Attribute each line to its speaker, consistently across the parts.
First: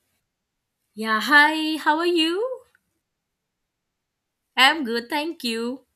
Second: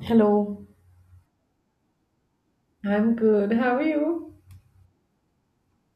Speaker 1: Hello,
Speaker 2: Yeah, hi, how are you?
Speaker 1: I'm good. How are you?
Speaker 2: I'm good, thank you.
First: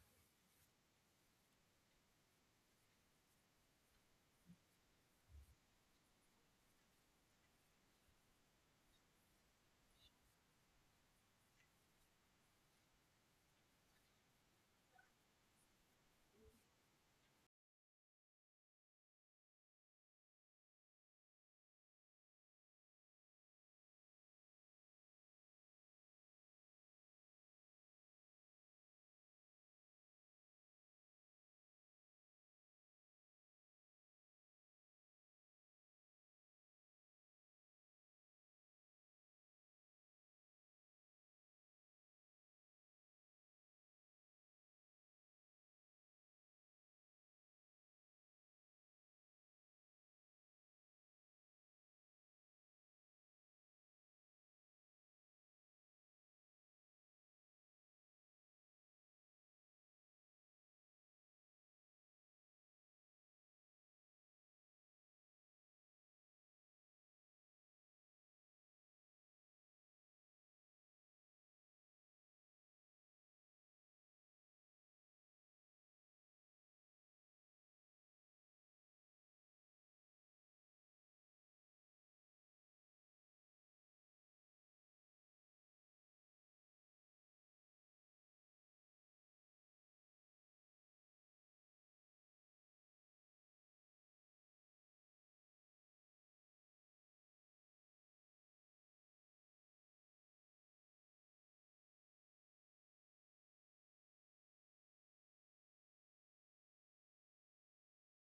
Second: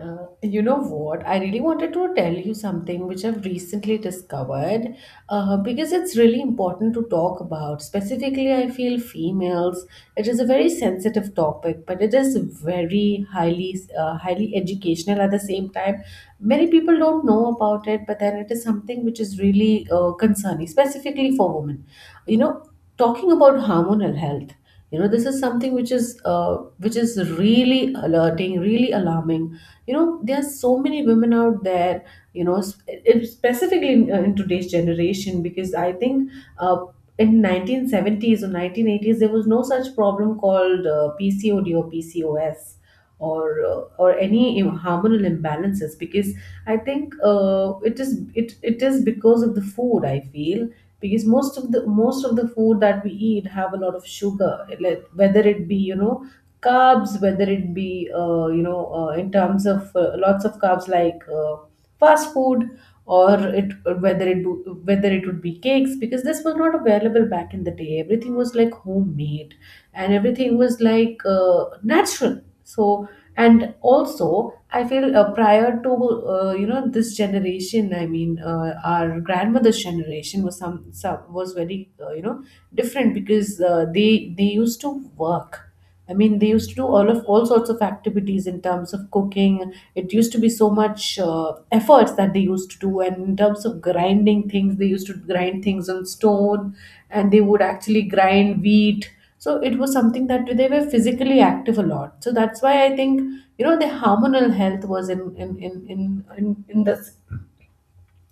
Speaker 1: You know what? I really wanted to tell you something which I've recently discovered because it's really important to talk about. Specifically, I feel females. It is a very sensitive topic, but it is very highly highly educational at the same time. Many people don't know about it, but then it is something which is really concerning, specifically for women. You know, talking about hormonal health. You know, this is something which is really alerting, really alarming. You know there are so many women out there, you know, specifically in today's generation, because I think uh, in 1970s or 1980s there was no such problem called pcod or pcos, or any hormonal imbalances because I think it is because of the food, I feel. Because most of the food that we eat have a lot of sugar, like, whether it be, you know, carbs, whether it be you know, in terms of lots of carbs, like, fast food or it, whether it would be cakes, because this was not available back in the day. Everything was like homemade and everything was like natural. So, and also I feel prior to you know, this generation, I mean our grandmother's generation was some was very you know, different, because they used to work. I mean, they used to do all sorts of activities in terms of cooking. It used to be so much efforts that they used to do, and in terms of grinding things, they used to grind things on stone, and they would actually grind wheat. So it was something that they were physically active a lot. So that's why I think, you know, the hormonal health was in this,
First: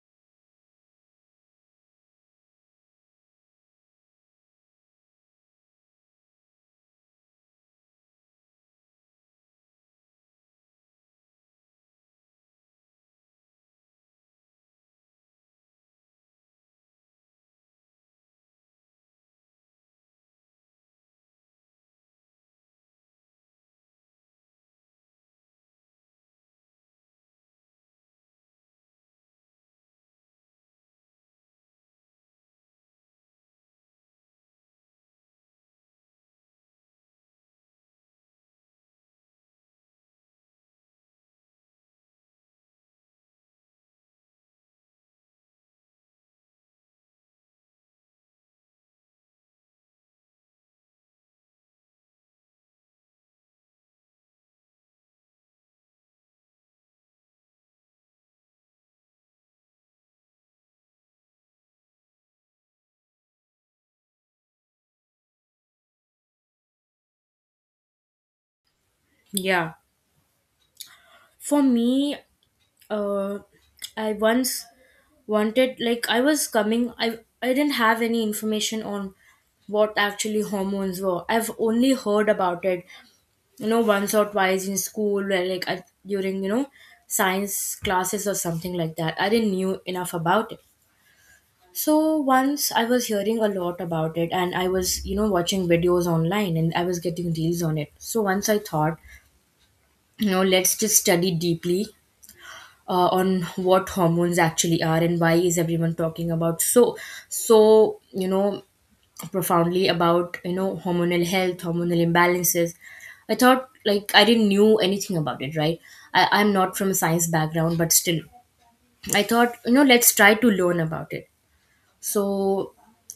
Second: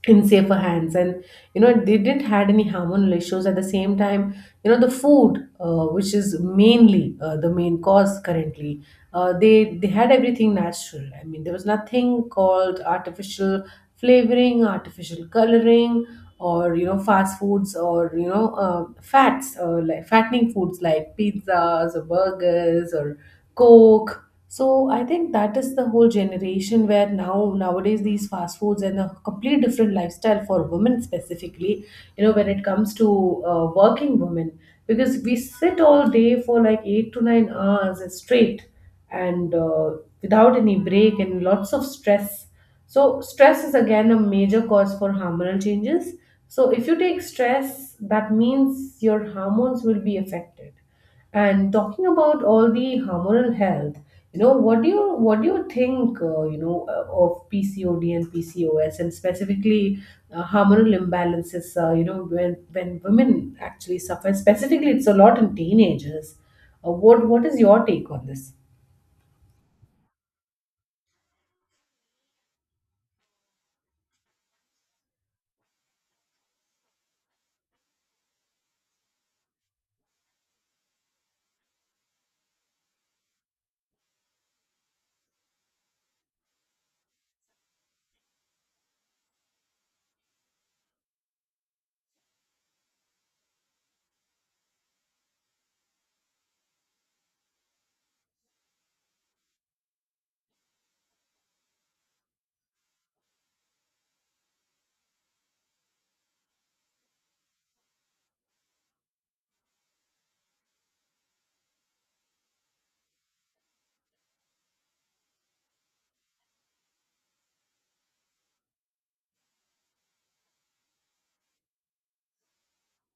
Speaker 1: in safer hands. And, you know, they didn't had any hormonal issues at the same time. You know, the food which is mainly the main cause currently, they had everything natural. I mean, there was nothing called artificial flavoring, artificial coloring, or, you know, fast foods, or, you know, fats, like fattening foods like pizzas or burgers or coke. So I think that is the whole generation where now nowadays these fast foods and a complete different lifestyle for women specifically, you know, when it comes to working women, because we sit all day for like 8 to 9 hours straight and without any break and lots of stress. So stress is again a major cause for hormonal changes. So if you take stress, that means your hormones will be affected. And talking about all the hormonal health, you know, what do you think, you know, of PCOD and PCOS, and specifically hormonal imbalances? You know, when women actually suffer, specifically, it's a lot in teenagers. What is your take on this?
Speaker 2: Yeah. For me, uh, I once wanted like I was coming I didn't have any information on what actually hormones were. I've only heard about it, once or twice in school where like during, science classes or something like that. I didn't knew enough about it. So once I was hearing a lot about it and I was, watching videos online and I was getting deals on it. So once I thought let's just study deeply on what hormones actually are and why is everyone talking about so profoundly about hormonal health, hormonal imbalances. I thought like I didn't knew anything about it, right? I'm not from a science background, but still I thought, let's try to learn about it. So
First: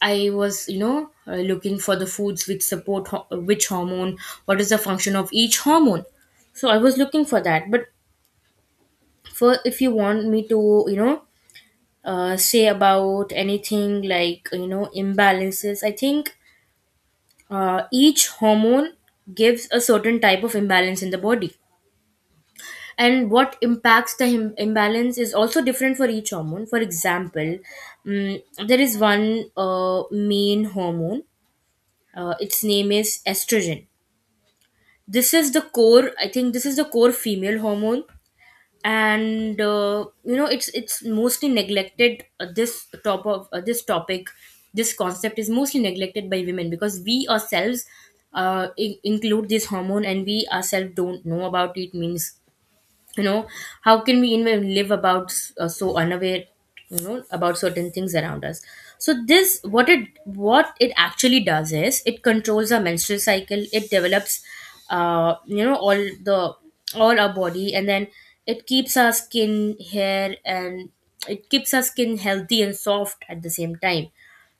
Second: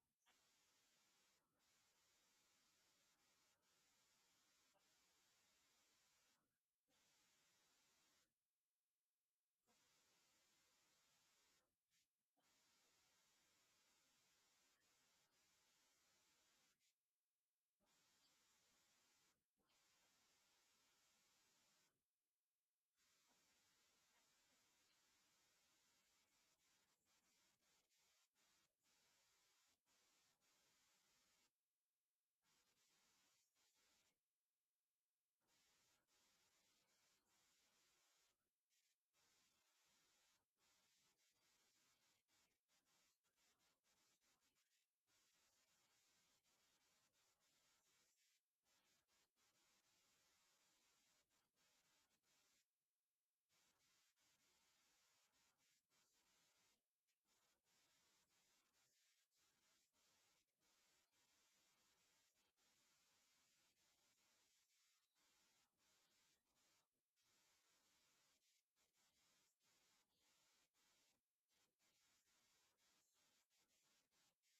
Speaker 2: I was looking for the foods which support which hormone, what is the function of each hormone. So I was looking for that, but for if you want me to, you know say about anything like imbalances, I think each hormone gives a certain type of imbalance in the body, and what impacts the imbalance is also different for each hormone. For example, mm there is one uh, main hormone, its name is estrogen. This is the core female hormone. And you know, it's mostly neglected. This concept is mostly neglected by women, because we ourselves, include this hormone, and we ourselves don't know about it. Means, you know how can we even live about so unaware, about certain things around us. So this what it actually does is it controls our menstrual cycle. It develops, uh you know all the all our body, and then it keeps our skin hair and it keeps our skin healthy and soft at the same time,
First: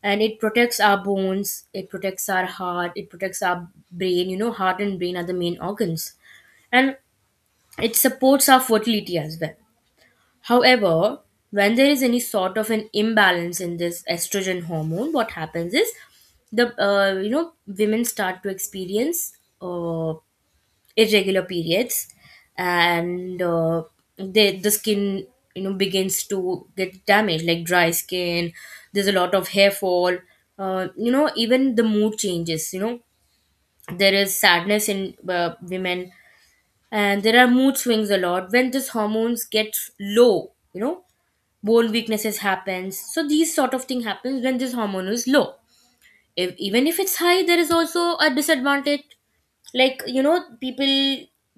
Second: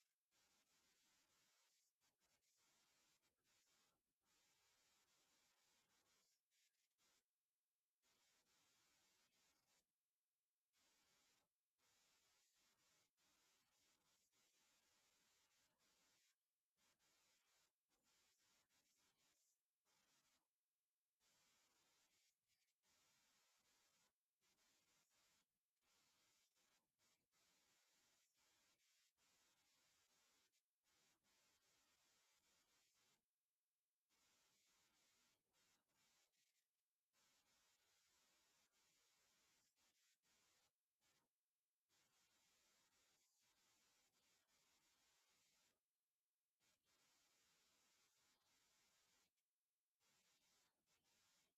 Speaker 2: and it protects our bones, it protects our heart, it protects our brain. Heart and brain are the main organs, and it supports our fertility as well. However, when there is any sort of an imbalance in this estrogen hormone, what happens is, the you know women start to experience uh, irregular periods, and the skin, begins to get damaged, like dry skin. There's a lot of hair fall. Even the mood changes. There is sadness in women, and there are mood swings a lot when this hormones gets low. Bone weaknesses happens, so these sort of thing happens when this hormone is low. If even if it's high, there is also a disadvantage. Like, people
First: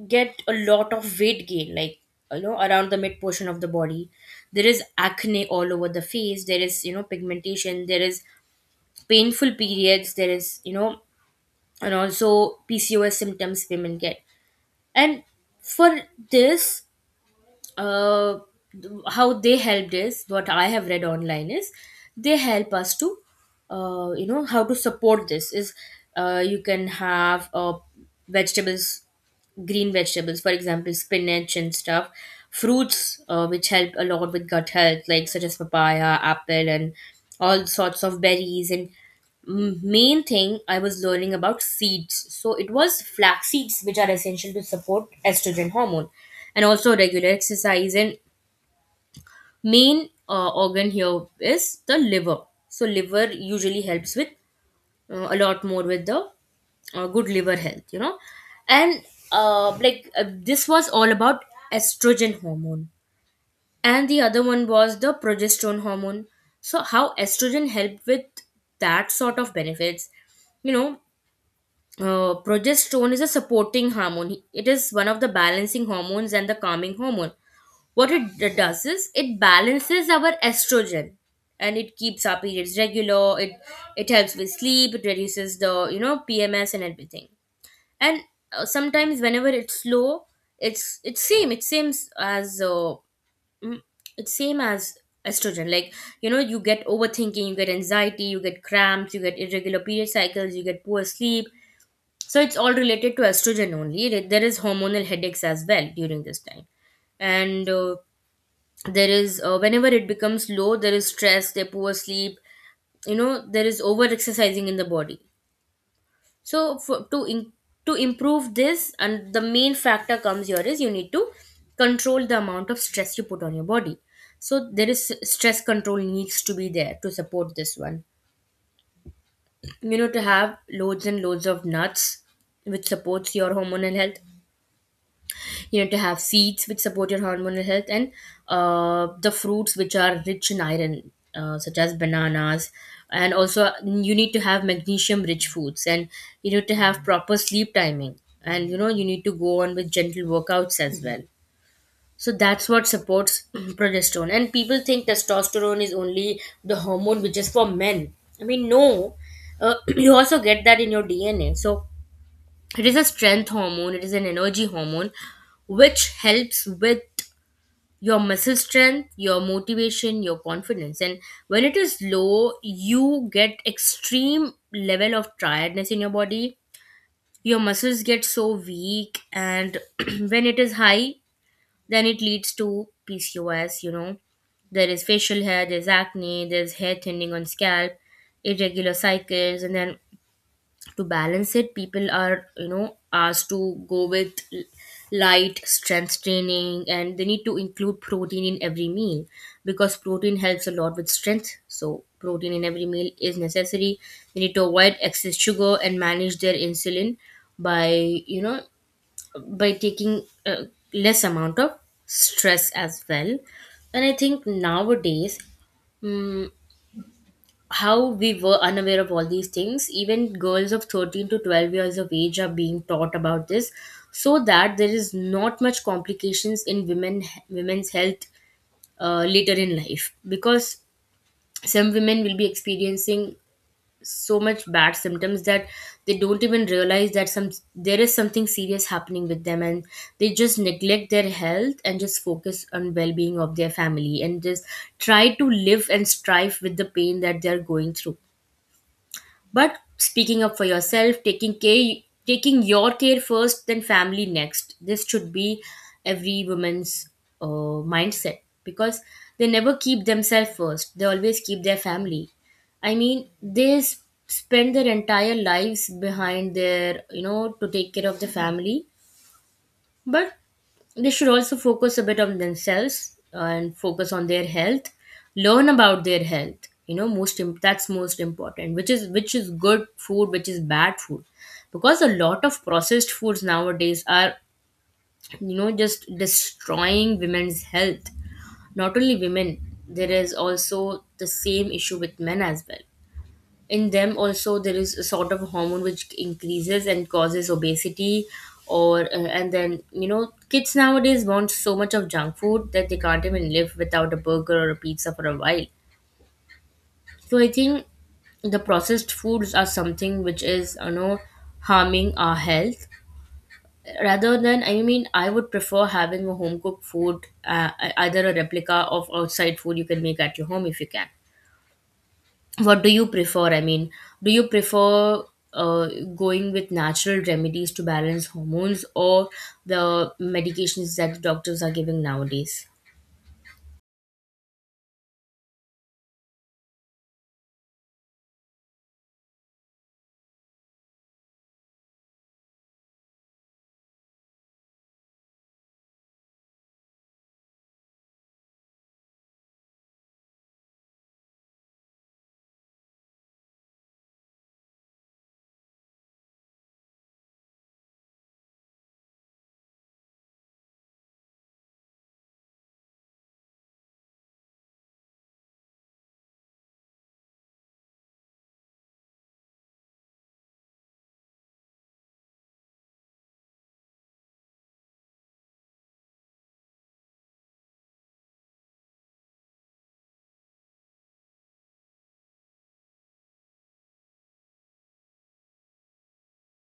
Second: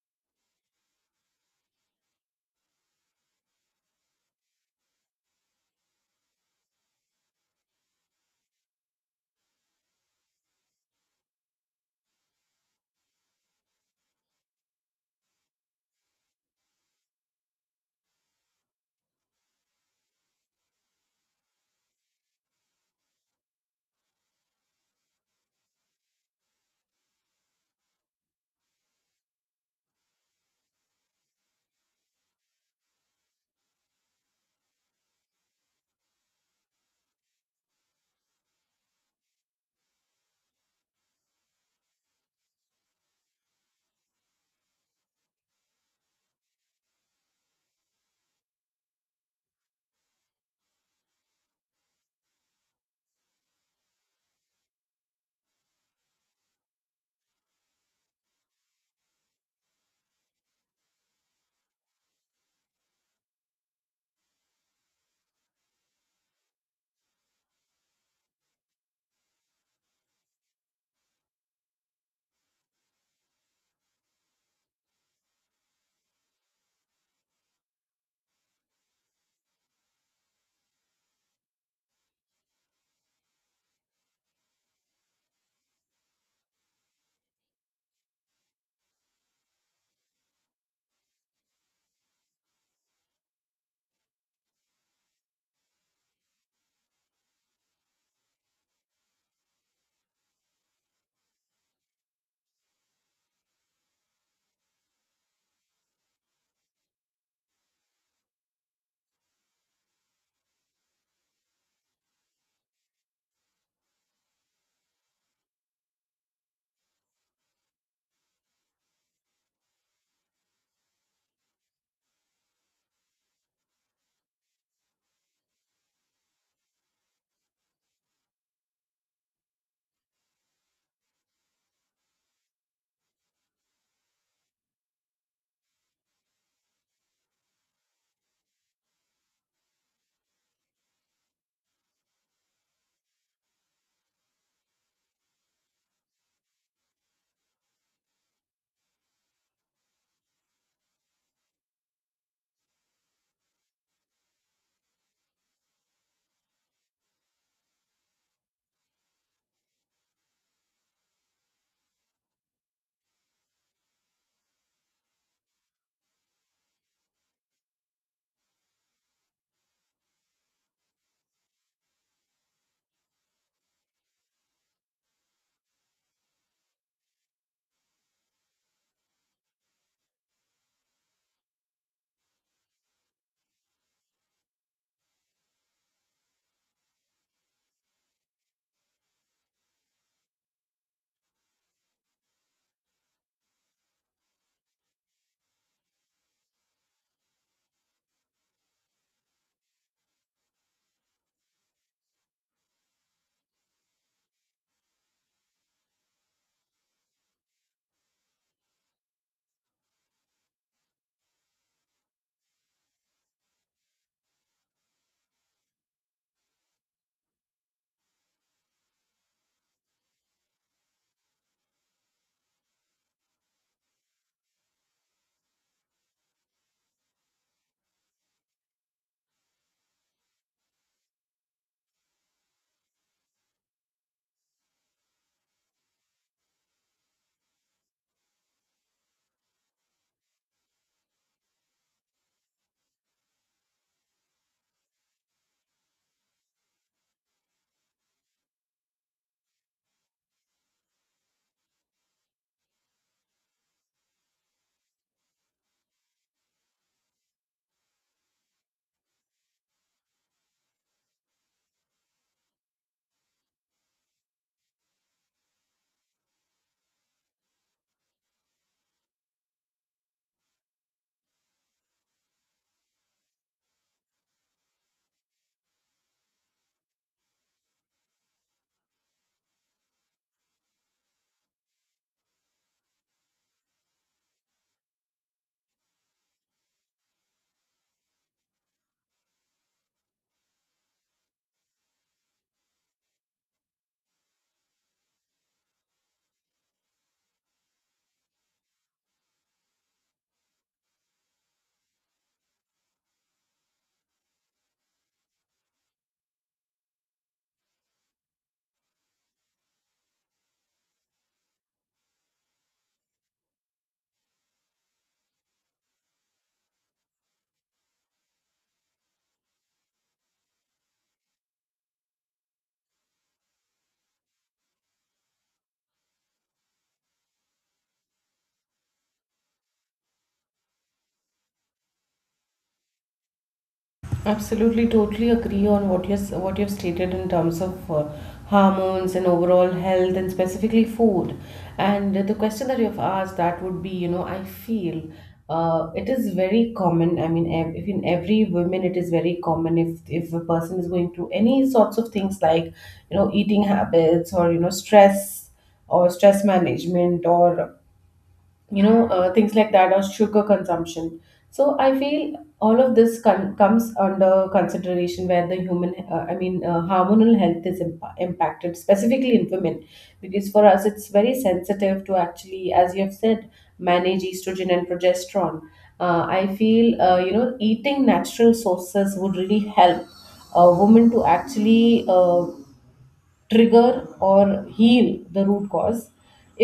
Speaker 2: get a lot of weight gain, like around the mid portion of the body. There is acne all over the face, there is, pigmentation, there is painful periods, there is you know and also PCOS symptoms women get. And for this, uh, how they helped is what I have read online is they help us to, you know, how to support this is, you can have vegetables, green vegetables, for example spinach and stuff. Fruits, which help a lot with gut health, like such as papaya, apple, and all sorts of berries. And main thing I was learning about seeds. So it was flax seeds, which are essential to support estrogen hormone, and also regular exercise. And main organ here is the liver. So liver usually helps with, a lot more with the, good liver health. And, like, this was all about estrogen hormone, and the other one was the progesterone hormone. So how estrogen helped with that sort of benefits, you know progesterone is a supporting hormone. It is one of the balancing hormones and the calming hormone. What it does is it balances our estrogen, and it keeps our periods regular. It helps with sleep. It reduces the PMS and everything. And sometimes whenever it's low, it's same. It seems as, mm, it's same as estrogen. Like, you get overthinking, you get anxiety, you get cramps, you get irregular period cycles, you get poor sleep. So it's all related to estrogen only. There is hormonal headaches as well during this time, and there is whenever it becomes low, there is stress, there poor sleep. You know there is over exercising in the body. So to improve this, and the main factor comes here is you need to control the amount of stress you put on your body. So there is stress control needs to be there to support this one. To have loads and loads of nuts, which supports your hormonal health. To have seeds which support your hormonal health, and the fruits which are rich in iron, such as bananas. And also you need to have magnesium rich foods, and you need to have proper sleep timing, and you need to go on with gentle workouts as well. So that's what supports progesterone. And people think testosterone is only the hormone which is for men. I mean, no, you also get that in your DNA. So it is a strength hormone, it is an energy hormone, which helps with your muscle strength, your motivation, your confidence. And when it is low, you get extreme level of tiredness in your body. Your muscles get so weak, and when it is high, then it leads to PCOS. There is facial hair, there's acne, there's hair thinning on scalp, irregular cycles. And then to balance it, people are asked to go with light strength training, and they need to include protein in every meal, because protein helps a lot with strength. So protein in every meal is necessary. They need to avoid excess sugar, and manage their insulin by, you know by taking, less amount of stress as well. And I think nowadays, mm how we were unaware of all these things, even girls of 13 to 12 years of age are being taught about this, so that there is not much complications in women's health later in life. Because some women will be experiencing so much bad symptoms that they don't even realize that some there is something serious happening with them, and they just neglect their health and just focus on well-being of their family, and just try to live and strive with the pain that they're going through. But speaking up for yourself, taking care, taking your care first, then family next. This should be every woman's uh, mindset, because they never keep themselves first. They always keep their family. I mean, they spend their entire lives behind to take care of the family. But they should also focus a bit on themselves and focus on their health, learn about their health. Most that's most important, which is, which is good food, which is bad food. Because a lot of processed foods nowadays are, just destroying women's health. Not only women, there is also the same issue with men as well. In them also there is a sort of hormone which increases and causes obesity, or and then kids nowadays want so much of junk food that they can't even live without a burger or a pizza for a while. So I think the processed foods are something which is, harming our health. Rather than, I mean, I would prefer having a home cooked food, either a replica of outside food you can make at your home if you can. What do you prefer? I mean, do you prefer, uh, going with natural remedies to balance hormones, or the medications that doctors are giving nowadays?
Speaker 1: Absolutely, totally agree on what you, what you've stated in terms of hormones and overall health and specifically food. And the question that you've asked that would be, you know, I feel it is very common. I mean, ev- if in every woman, it is very common if a person is going through any sorts of things like, you know, eating habits or, you know, stress or stress management or, you know, things like that or sugar consumption. So I feel all of this comes under consideration where the human hormonal health is impacted specifically in women, because for us it's very sensitive to actually, as you have said, manage estrogen and progesterone. I feel you know, eating natural sources would really help a woman to actually trigger or heal the root cause.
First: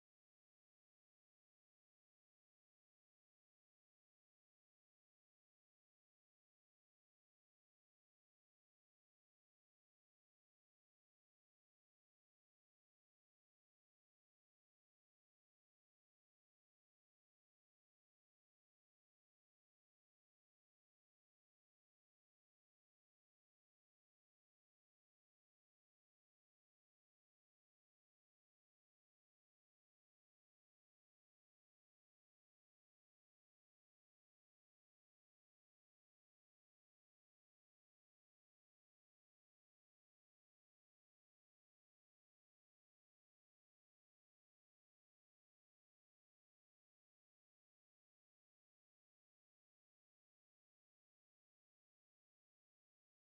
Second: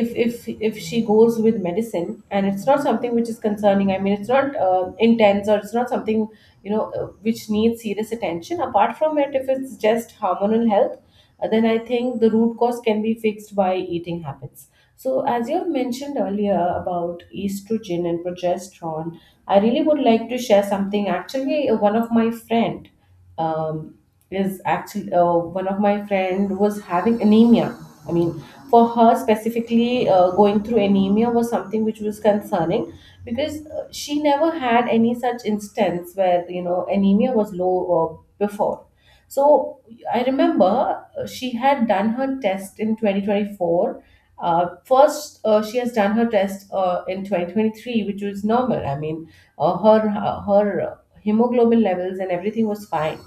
Speaker 1: If, if she goes with medicine and it's not something which is concerning, I mean it's not intense or it's not something, you know, which needs serious attention. Apart from it, if it's just hormonal health, then I think the root cause can be fixed by eating habits. So as you have mentioned earlier about estrogen and progesterone, I really would like to share something. Actually, one of my friend um, is actually one of my friend was having anemia. I mean, for her specifically, going through anemia was something which was concerning, because she never had any such instance where, you know, anemia was low before. So I remember she had done her test in 2024. First, she has done her test in 2023, which was normal. I mean, her her hemoglobin levels and everything was fine.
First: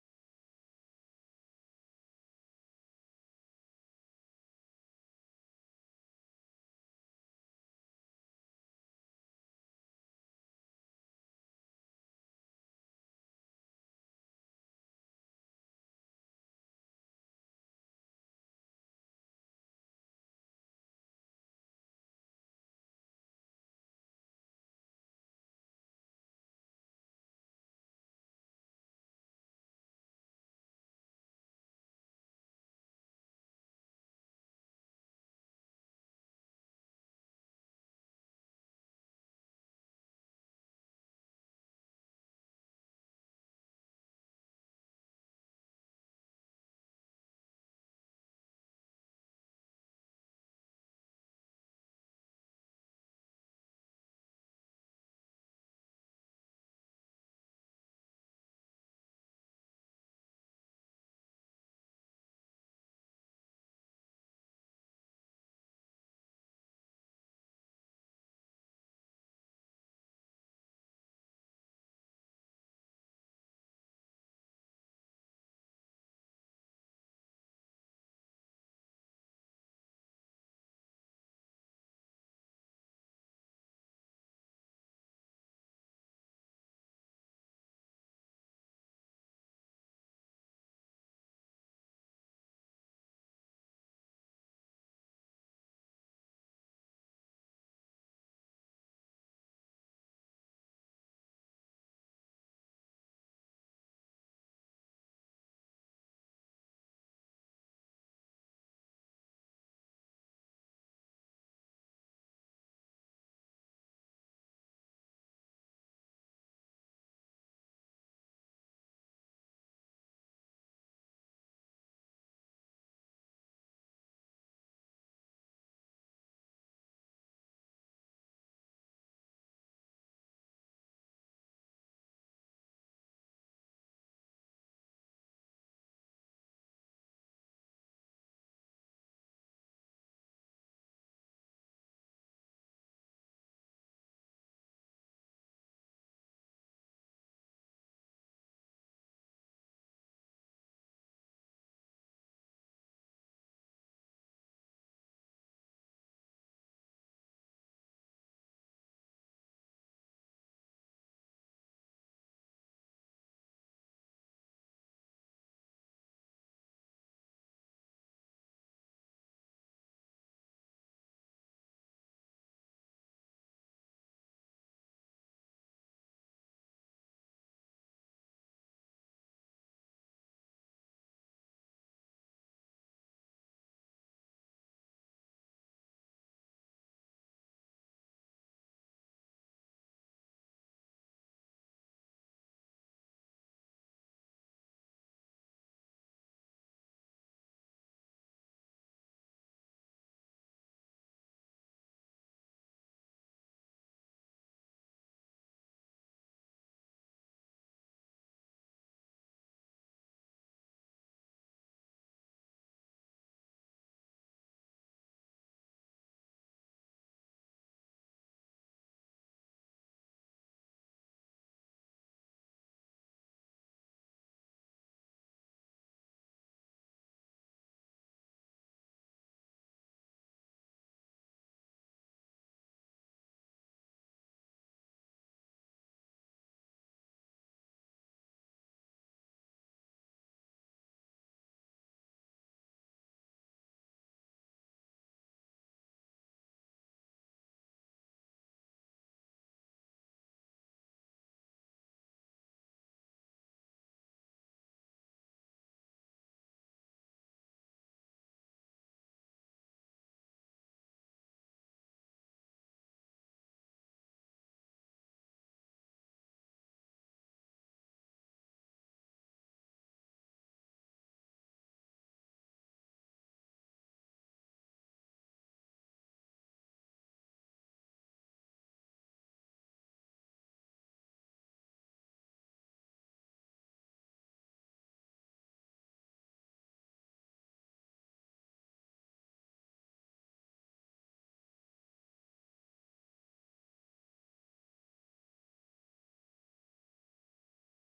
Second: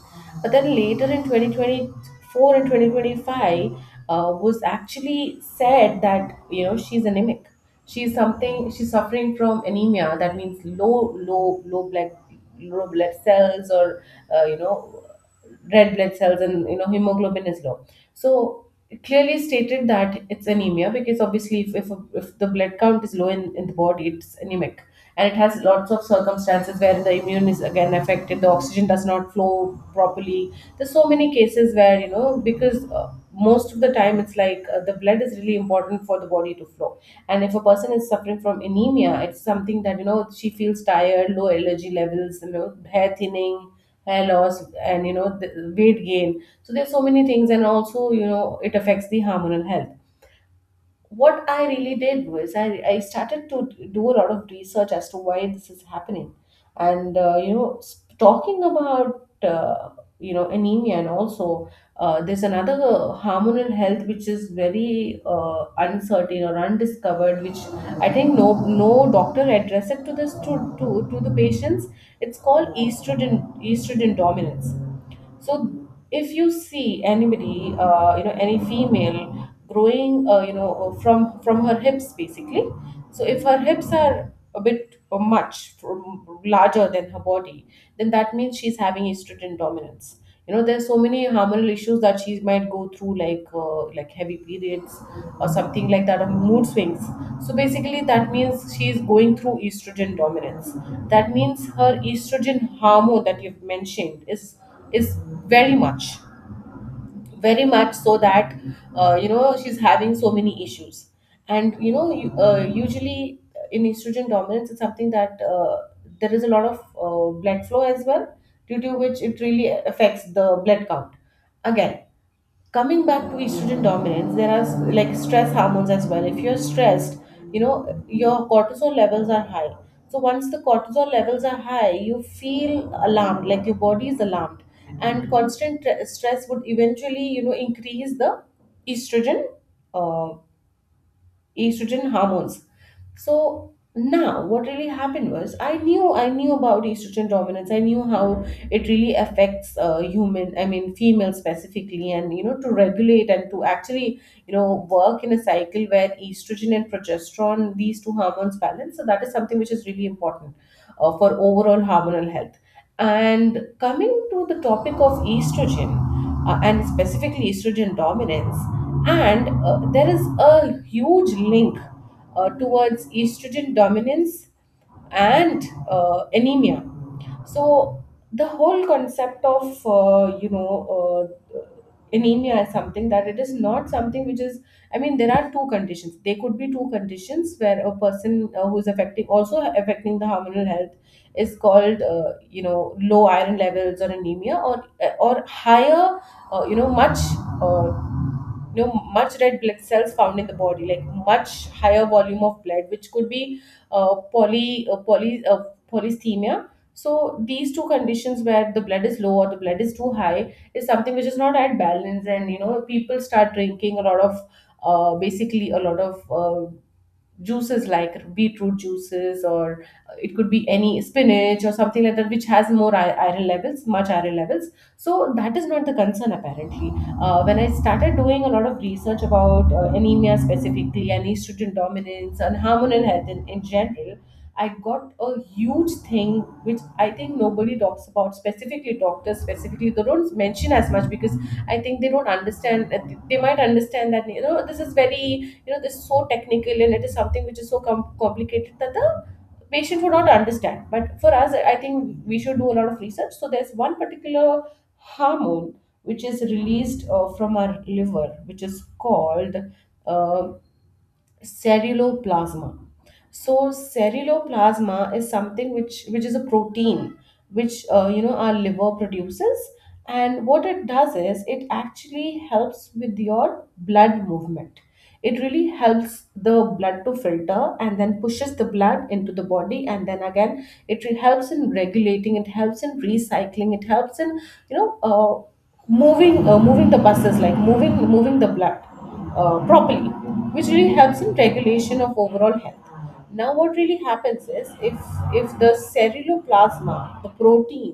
Speaker 1: But then later in 2024 and 2025 was actually said that, you know, she's anemic. She's something, she's suffering from anemia. That means low blood cells, or, you know, red blood cells and, you know, hemoglobin is low. So it clearly stated that it's anemia because obviously if the blood count is low in the body, it's anemic. And it has lots of circumstances wherein the immune is again affected, the oxygen does not flow properly. There's so many cases where, you know, because most of the time it's like the blood is really important for the body to flow. And if a person is suffering from anemia, it's something that, you know, she feels tired, low energy levels, you know, hair thinning, hair loss, and, you know, the weight gain. So there's so many things, and also, you know, it affects the hormonal health. What I really did was I started to do a lot of research as to why this is happening. And, you know, talking about, you know, anemia, and also there's another hormonal health which is very uncertain or undiscovered, which I think no doctor addressed it to this, to the patients. It's called estrogen dominance. So if you see anybody, you know, any female growing, you know, from her hips basically. So if her hips are a bit much from larger than her body, then that means she's having estrogen dominance. You know, there's so many hormonal issues that she might go through, like, like heavy periods or something like that, or mood swings. So basically, that means she is going through estrogen dominance. That means her estrogen hormone that you've mentioned is very much, so that you know, she's having so many issues. And, you know, usually in estrogen dominance it's something that there is a lot of blood flow as well, due to which it really affects the blood count. Again, coming back to estrogen dominance, there are like stress hormones as well. If you're stressed, you know, your cortisol levels are high. So once the cortisol levels are high, you feel alarmed, like your body is alarmed. And constant stress would eventually, you know, increase the estrogen, uh, estrogen hormones. So now what really happened was I knew about estrogen dominance. I knew how it really affects human, I mean female specifically, and you know, to regulate and to actually, you know, work in a cycle where estrogen and progesterone, these two hormones balance. So that is something which is really important for overall hormonal health. And coming to the topic of estrogen and specifically estrogen dominance, and there is a huge link towards estrogen dominance and anemia. So the whole concept of you know, anemia is something that it is not something which is, I mean there are two conditions. There could be two conditions where a person who is affecting also affecting the hormonal health is called low iron levels or anemia or higher much uh, much red blood cells found in the body, like much higher volume of blood, which could be uh, poly uh, poly uh, polysthemia. So these two conditions where the blood is low or the blood is too high is something which is not at balance, and you know people start drinking a lot of basically a lot of juices like beetroot juices, or it could be any spinach or something like that which has more iron levels, much iron levels. So that is not the concern apparently. When I started doing a lot of research about anemia specifically, and estrogen dominance and hormonal health in general, I got a huge thing which I think nobody talks about, specifically doctors, specifically they don't mention as much, because I think they don't understand. They might understand that, you know, this is very, you know, this is so technical and it is something which is so complicated that the patient would not understand. But for us, I think we should do a lot of research. So there's one particular hormone which is released from our liver, which is called uh, ceruloplasma. So ceruloplasma is something which is a protein which, you know, our liver produces, and what it does is it actually helps with your blood movement. It really helps the blood to filter and then pushes the blood into the body, and then again it helps in regulating, it helps in recycling, it helps in, you know, moving the buses, like moving the blood properly, which really helps in regulation of overall health. Now, what really happens is if the ceruloplasma, the protein,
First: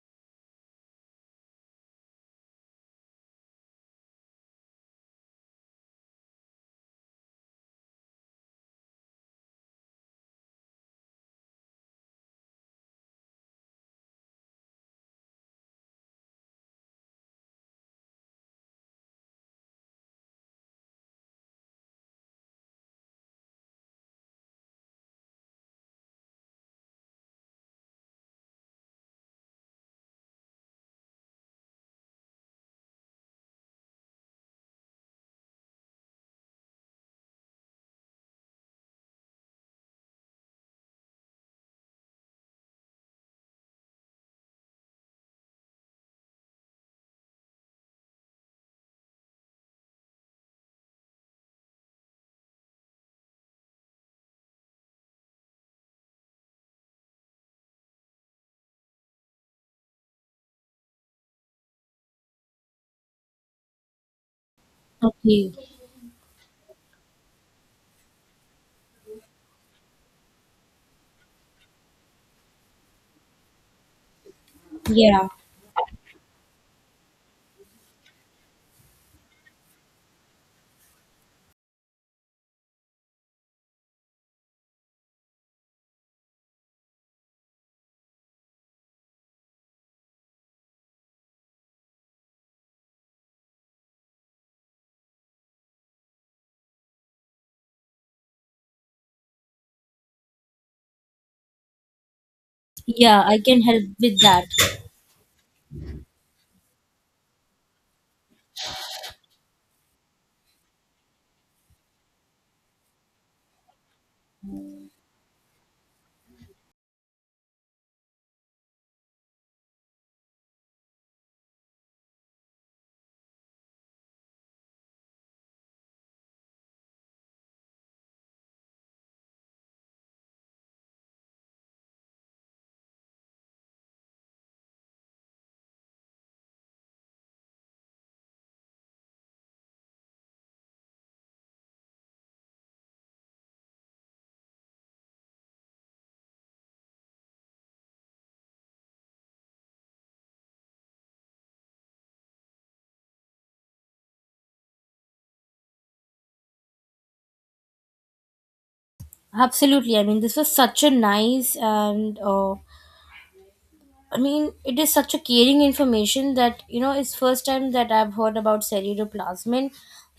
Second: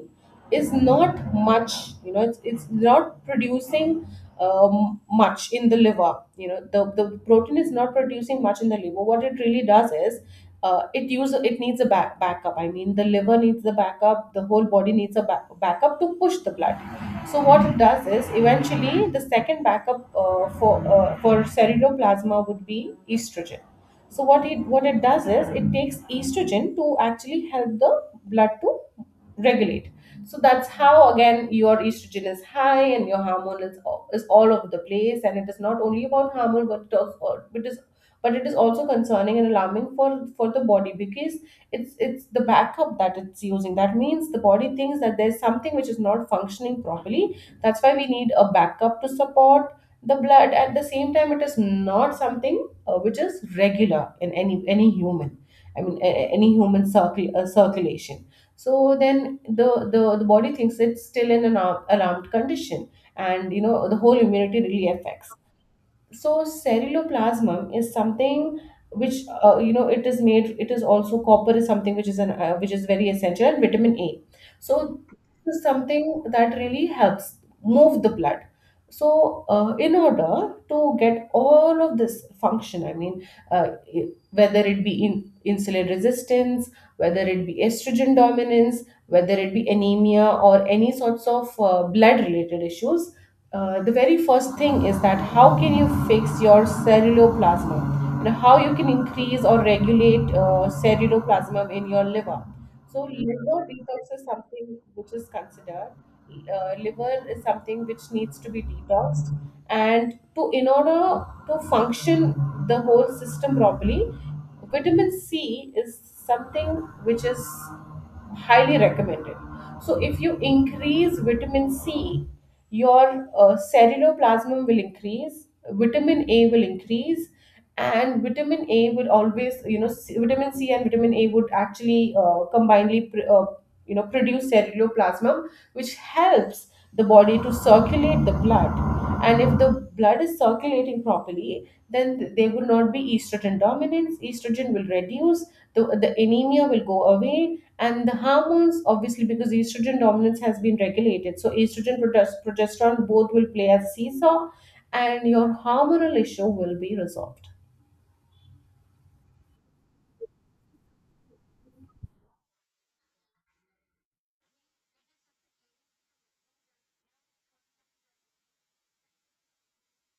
Speaker 1: is not much, you know, it's not producing much in the liver. You know, the protein is not producing much in the liver. What it really does is it needs a backup. I mean, the liver needs the backup. The whole body needs a backup to push the blood. So what it does is eventually the second backup for ceruloplasma would be estrogen. So what it does is it takes estrogen to actually help the blood to regulate. So that's how again your estrogen is high and your hormone is all over the place. And it is not only about hormone, but but it is also concerning and alarming for the body, because it's the backup that it's using. That means the body thinks that there's something which is not functioning properly. That's why we need a backup to support the blood. At the same time, it is not something which is regular in any human. I mean, any human circle circulation. So then the body thinks it's still in an alarmed condition, and you know the whole immunity really affects.
Speaker 2: Okay.
Speaker 1: So ceruloplasmin is something which, you know, it is made, it is also copper is something which is an which is very essential, and vitamin A. So
Speaker 2: Yeah.
Speaker 1: this is something that really helps move the blood. So in order to get all of this function, I mean, uh, whether it be in insulin resistance, whether it be estrogen dominance, whether it be anemia or any sorts of blood related issues, the very first thing is that how can you fix your ceruloplasma, and how you can increase or regulate ceruloplasma in your liver. So
Speaker 2: Yeah, I
Speaker 1: liver
Speaker 2: can help
Speaker 1: detox
Speaker 2: with
Speaker 1: is
Speaker 2: that.
Speaker 1: something which is considered, liver is something which needs to be detoxed, and to in order to function the whole system properly, vitamin C is something which is highly recommended. So if you increase vitamin C, your ceruloplasmin will increase, vitamin A will increase, and vitamin A will always, you know, vitamin C and vitamin A would actually combinedly, you know, produce ceruloplasmin, which helps the body to circulate the blood. And if the blood is circulating properly, then there would not be estrogen dominance. Estrogen will reduce. The anemia will go away, and the hormones obviously, because estrogen dominance has been regulated, so estrogen, progesterone, both will play as a seesaw, and your hormonal issue will be resolved.
Speaker 2: Absolutely. I mean, this was such a nice and I mean, it is such a caring information. That you know It's first time that I've heard about ceruloplasmin.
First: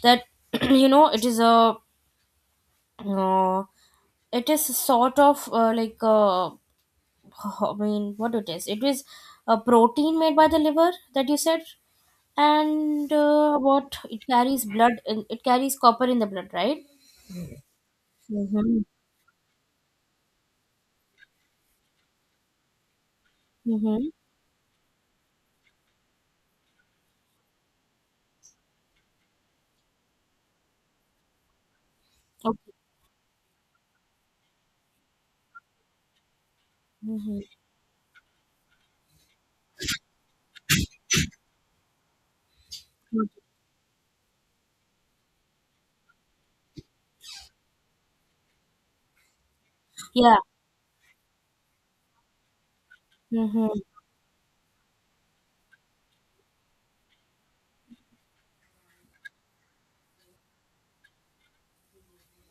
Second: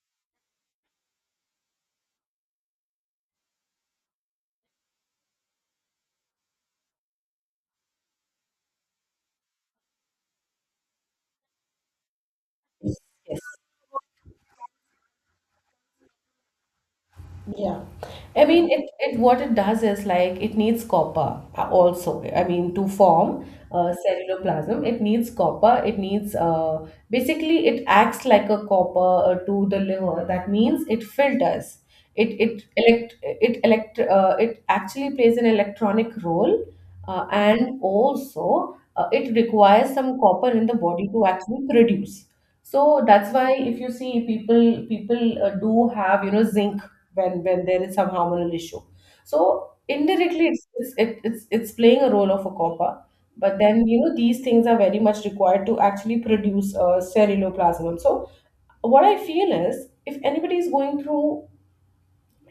Speaker 2: That, you know, it is a uh, it is a sort of, like a oh, I mean, what it is? It is a protein made by the liver, that you said. And
Speaker 1: Yes.
Speaker 2: what it carries blood in, it carries copper in the blood, right?
Speaker 1: Yeah. I mean,
Speaker 2: Mm-hmm.
Speaker 1: it what it does is, like, it needs copper also. I mean, to form
Speaker 2: Mm-hmm.
Speaker 1: cellular plasm, it needs copper. It needs, basically it acts like a copper to the liver. That means it filters. It
Speaker 2: Okay.
Speaker 1: it elect it elect uh, it actually plays an electronic role,
Speaker 2: Mm-hmm.
Speaker 1: and also it requires some copper in the body to actually produce. So that's why if you see people do have, you know, zinc when there is some hormonal issue. So
Speaker 2: Yeah.
Speaker 1: indirectly it's playing a role of a copper. But
Speaker 2: Mm-hmm.
Speaker 1: then, you know, these things are very much required to actually produce ceruloplasmin. So what I feel is, if anybody is going through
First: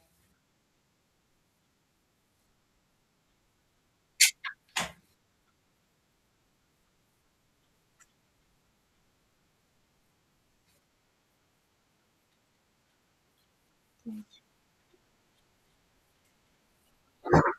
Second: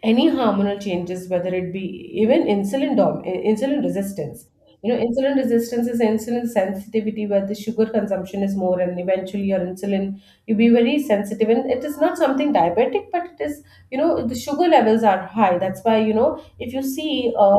Speaker 1: any hormonal changes, whether it be even insulin resistance. You know, insulin resistance is insulin sensitivity, where the sugar consumption is more, and eventually your insulin, you be very sensitive. And it is not something diabetic, but it is, you know, the sugar levels are high. That's why, you know, if you see,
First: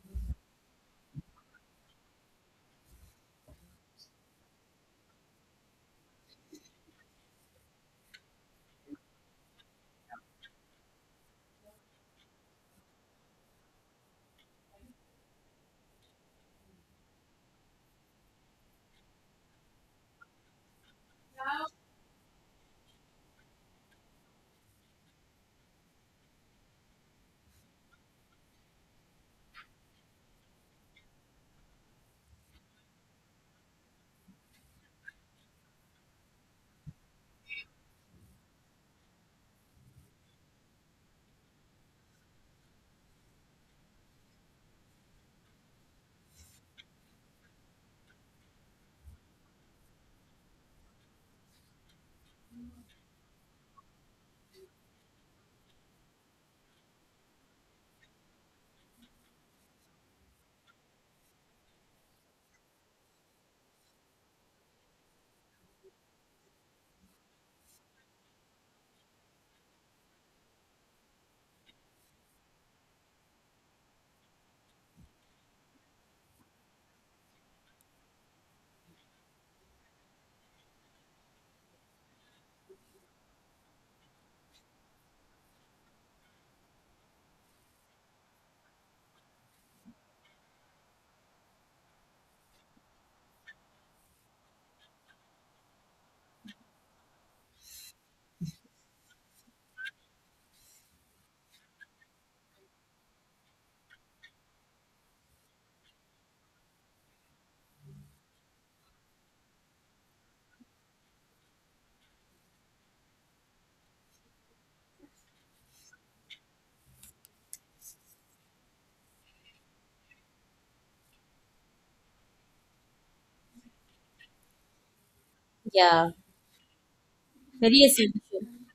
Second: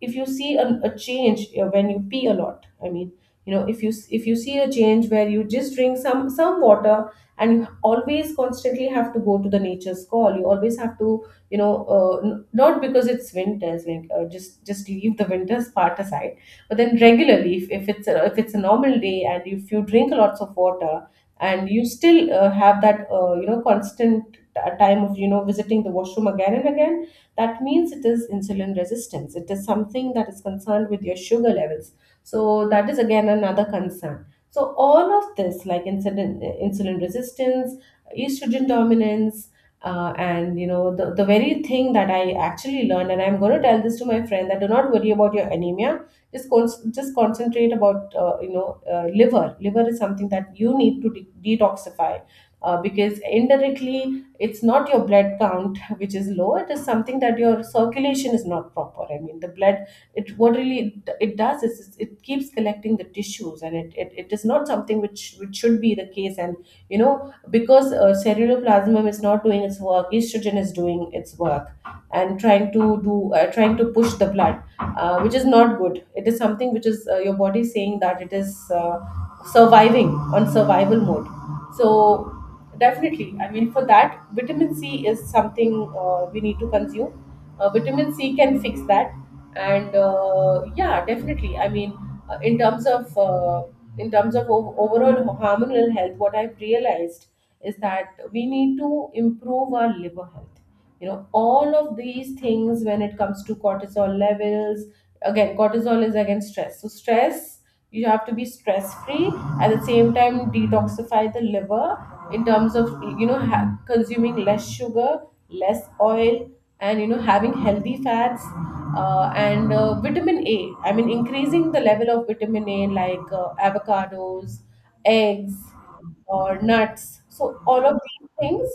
Speaker 1: if you see a change when you pee a lot. I mean, you know, if if you see a change where you just drink some water, and you always constantly have to go to the nature's call. You always have to, you know, not because it's winters, like, just leave the winters part aside, but then regularly, if it's a normal day, and if you drink lots of water, and you still have that you know constant time of, you know, visiting the washroom again and again, that means it is insulin resistance, it is something that is concerned with your sugar levels. So that is again another concern. So all of this, like insulin resistance, estrogen dominance, and you know the very thing that I actually learned, and I'm going to tell this to my friend, that do not worry about your anemia, just just concentrate about, you know, liver is something that you need to detoxify, because indirectly it's not your blood count which is low, it is something that your circulation is not proper. I mean the blood, it what really it does is it keeps collecting the tissues, and it is not something which should be the case. And you know, because ceruloplasmin is not doing its work, estrogen is doing its work and trying to do, trying to push the blood, which is not good. It is something which is, your body saying that it is, surviving on survival mode. So definitely, I mean, for that vitamin C is something we need to consume. Vitamin C can fix that. And yeah, definitely. I mean, in terms of, in terms of overall hormonal health, what I've realized is that we need to improve our liver health. You know, all of these things, when it comes to cortisol levels, again cortisol is again stress, so stress, you have to be stress free at the same time, detoxify the liver in terms of, you know, consuming less sugar, less oil, and, you know, having healthy fats, and vitamin A, I mean, increasing the level of vitamin A, like, avocados, eggs,
Speaker 2: Yeah.
Speaker 1: or nuts. So
Speaker 2: Very
Speaker 1: all of these
Speaker 2: essential.
Speaker 1: things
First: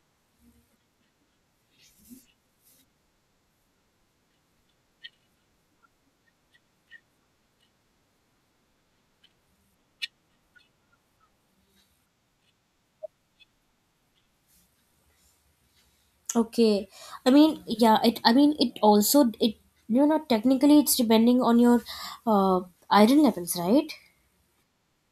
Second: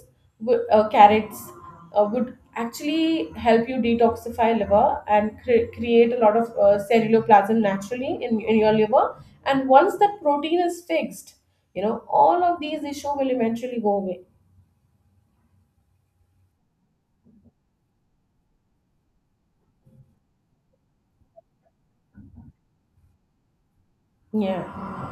Speaker 1: would, carrots, would actually help you detoxify liver and create a lot of ceruloplasm naturally in your liver. And once that protein is fixed, you know, all of these issue will eventually go away.
Speaker 2: Okay. I mean, yeah, it I mean it also, it you know technically it's depending on your, uh, iron levels, right?
Speaker 1: Yeah,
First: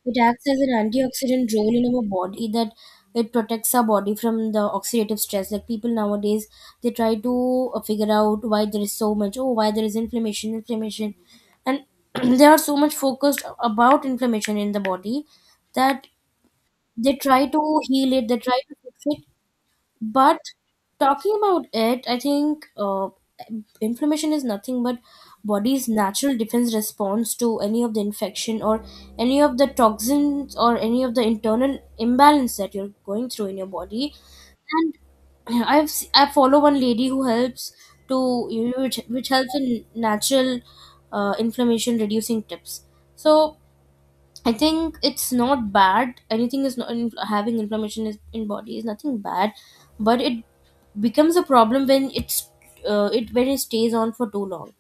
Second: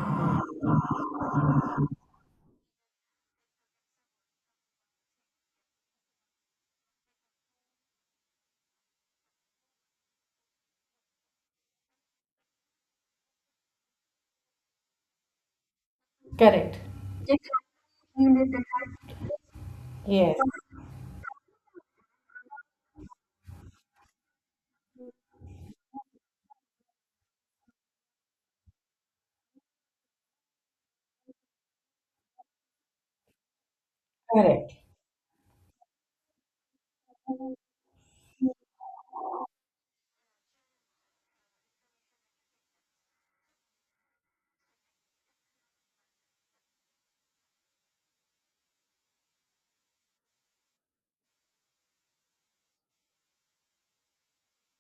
Speaker 2: It acts as an antioxidant role in our body, that it protects our body from the oxidative stress. Like people nowadays, they try to figure out why there is so much, oh, why there is inflammation. And they are so much focused about inflammation in the body that
Speaker 1: correct.
Speaker 2: they try to heal it, they try to fix it
Speaker 1: Yes,
Speaker 2: but talking about it, I think inflammation is nothing but body's natural defense response to any of the infection or any of the toxins or any of the internal imbalance that you're going through in your body.
Speaker 1: correct. Correct.
Speaker 2: And I follow one lady who helps to which helps in natural inflammation reducing tips. So I think it's not bad. Anything is not having inflammation is, in body is nothing bad, but it becomes a problem when it's it when it stays on for too long.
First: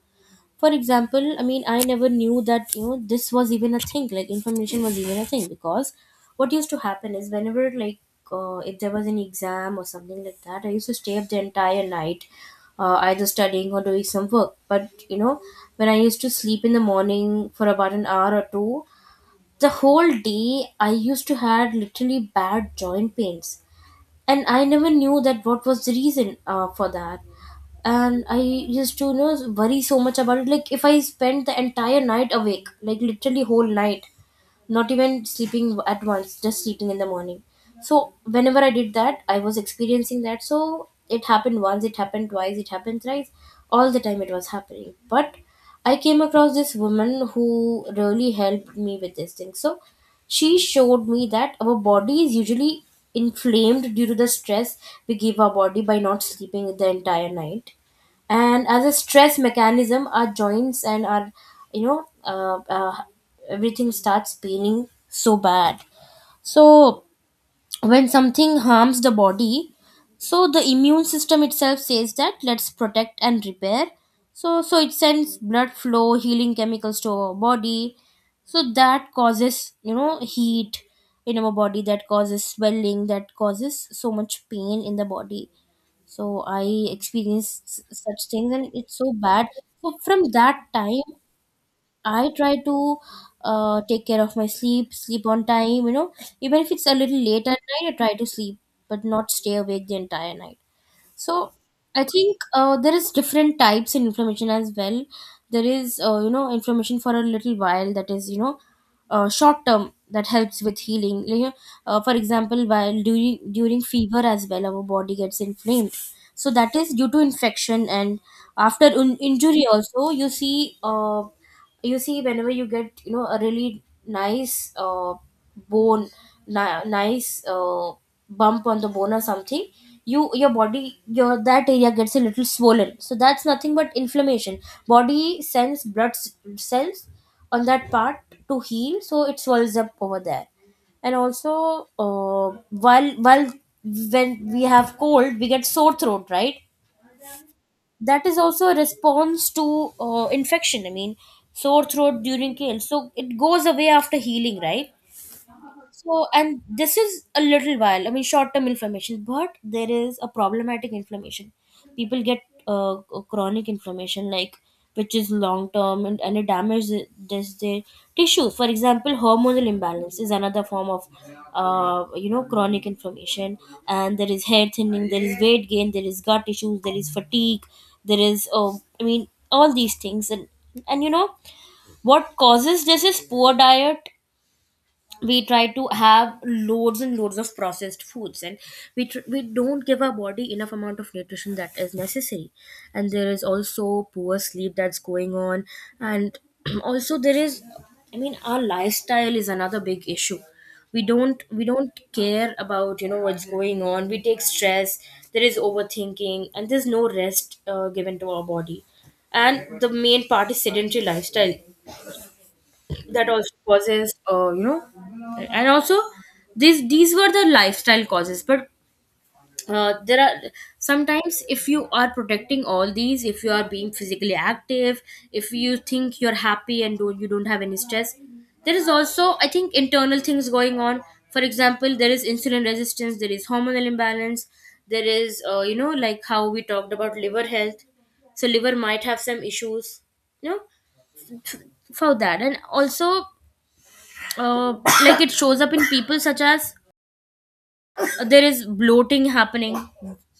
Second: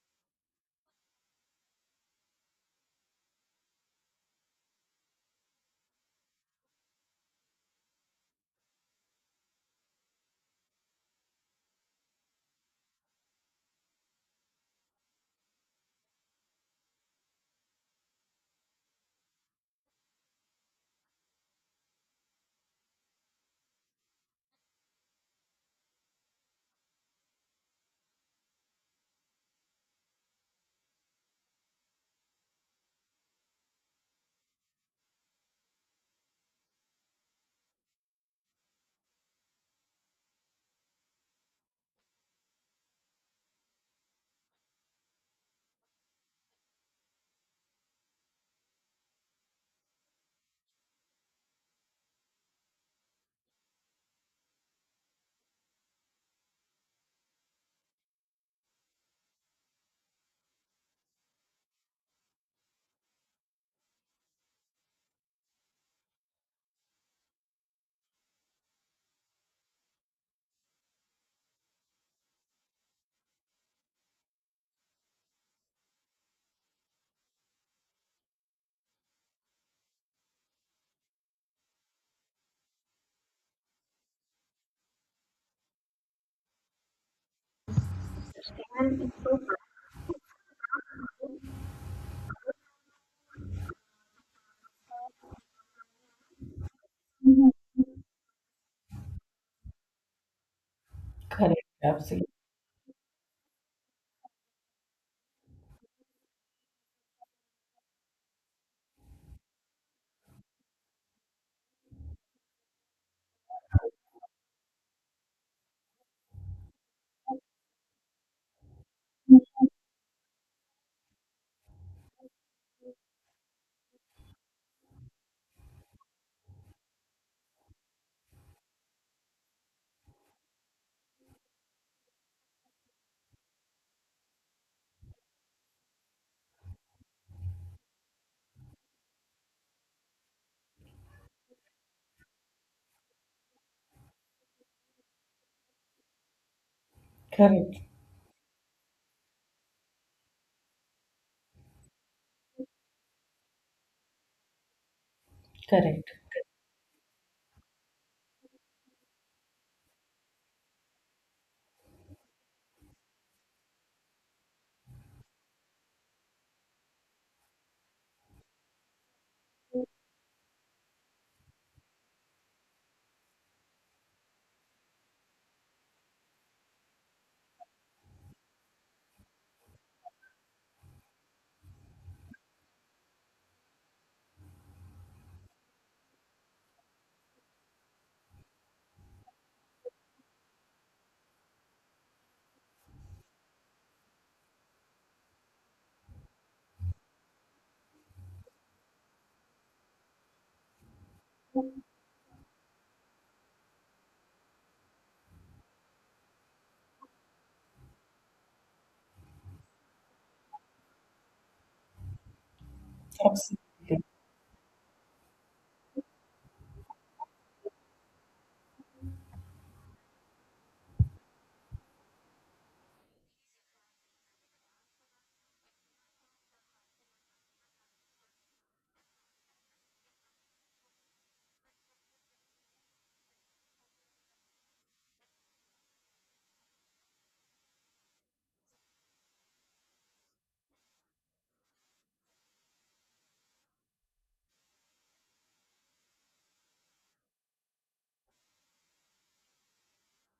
Speaker 2: For example, I mean, I never knew that you know this was even a thing. Like inflammation was even a thing because what used to happen is whenever like if there was an exam or something like that, I used to stay up the entire night, either studying or doing some work. But you know, when I used to sleep in the morning for about an hour or two, the whole day I used to had literally bad joint pains, and I never knew that what was the reason for that. And I used to you know worry so much about it. Like if I spent the entire night awake, like literally whole night, not even sleeping at once, just sleeping in the morning, so whenever I did that I was experiencing that. So it happened once, it happened twice, it happened thrice, all the time it was happening. But I came across this woman who really helped me with this thing. So she showed me that our body is usually inflamed due to the stress we give our body by not sleeping the entire night. And as a stress mechanism, our joints and our, you know, everything starts paining so bad. So when something harms the body, so the immune system itself says that let's protect and repair, so it sends blood flow healing chemicals to our body. So that causes you know heat in our body, that causes swelling, that causes so much pain in the body. So I experienced such things and it's so bad. So from that time I try to take care of my sleep, sleep on time, you know, even if it's a little late at night I try to sleep, but not stay awake the entire night. So I
Speaker 1: Absolutely.
Speaker 2: think there is different types in inflammation as well. There is, you know, inflammation for a little while, that is you know short term, that helps with healing. Like, you know, for example, while during fever as well, our body gets inflamed. So that is due to infection, and after injury also you see. You see whenever you get you know a really nice bone, nice bump on the bone or something, you, your body, your that area gets a little swollen, so that's nothing but inflammation. Body sends blood cells on that part to heal, so it swells up over there. And also, uh, while when we have cold we get sore throat, right?
Speaker 1: Correct.
Speaker 2: That is also a response to infection, I mean, sore throat during kale, so it goes away after healing, right?
Speaker 1: Correct.
Speaker 2: So, and this is a little while, I mean, short term inflammation, but there is a problematic inflammation. People get chronic inflammation, like, which is long term, and it damages their tissues. For example, hormonal imbalance is another form of, you know, chronic inflammation. And there is hair thinning, there is weight gain, there is gut issues, there is fatigue, there is, I mean, all these things. And you know, what causes this is poor diet. We try to have loads and loads of processed foods, and we don't give our body enough amount of nutrition that is necessary. And there is also poor sleep that's going on, and also there is, I mean, our lifestyle is another big issue. We don't care about you know what's going on, we take stress, there is overthinking and there's no rest given to our body. And the main part is sedentary lifestyle, that also
Speaker 1: Absolutely.
Speaker 2: causes you know. And also, these were the lifestyle causes, but there are sometimes if you are protecting all these, if you are being physically active, if you think you're happy and don't, you don't have any stress, there is also I think internal things going on. For example, there is insulin resistance, there is hormonal imbalance, there is you know, like how we talked about liver health, so liver might have some issues, you know, for that. And also uh, like it shows up in people such as there is bloating happening,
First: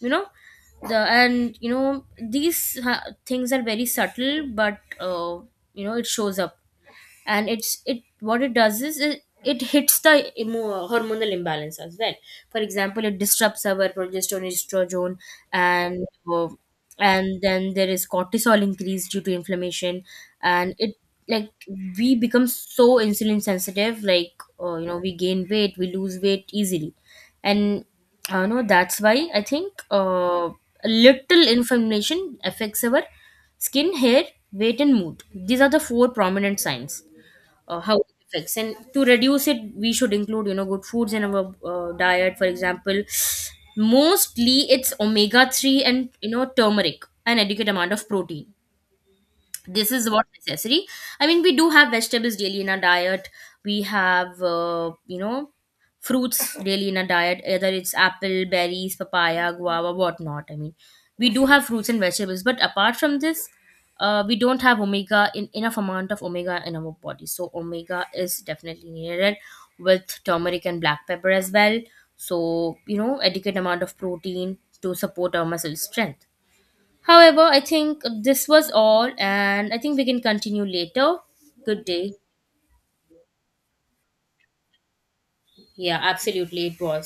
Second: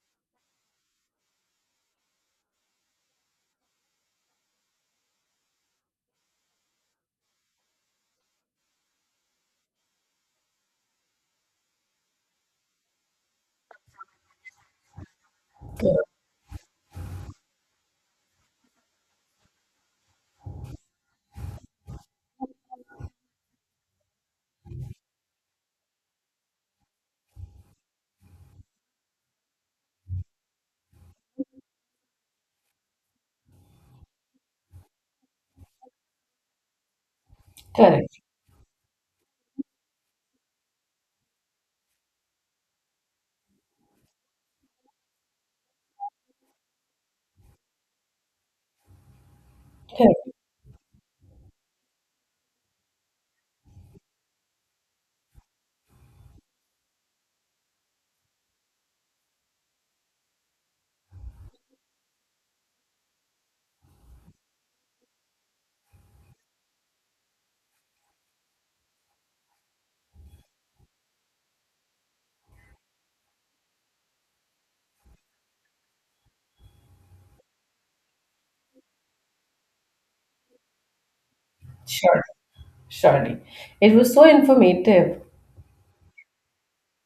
Speaker 2: you know, the and you know these things are very subtle, but you know it shows up. And it's it what it does is it hits the hormonal imbalance as well. For example, it disrupts our progesterone, estrogene, and
Speaker 1: Correct.
Speaker 2: uh, and then there is cortisol increase due to inflammation. And it, like, we become so insulin sensitive, like you know we gain weight, we lose weight easily. And I know that's why I think a little inflammation affects our skin, hair, weight and mood. These are the four prominent signs how it
Speaker 1: Correct.
Speaker 2: affects. And to reduce it we should include you know good foods in our diet. For example, mostly it's omega 3, and you know turmeric, an adequate amount of protein. This is what
Speaker 1: Correct.
Speaker 2: necessary. I mean, we do have vegetables daily in our diet, we have you know fruits daily in our diet, either it's apple, berries, papaya, guava, whatnot. I mean, we do have fruits and vegetables, but apart from this, we don't have omega in enough amount of omega in our body. So omega is definitely needed, with turmeric and black pepper as well. So you know adequate amount of protein to support our muscle strength. However, I think this was all, and I think we can continue later. Good day.
Speaker 1: Sure. Surely. It was so informative.
Speaker 2: Yeah, absolutely, it was.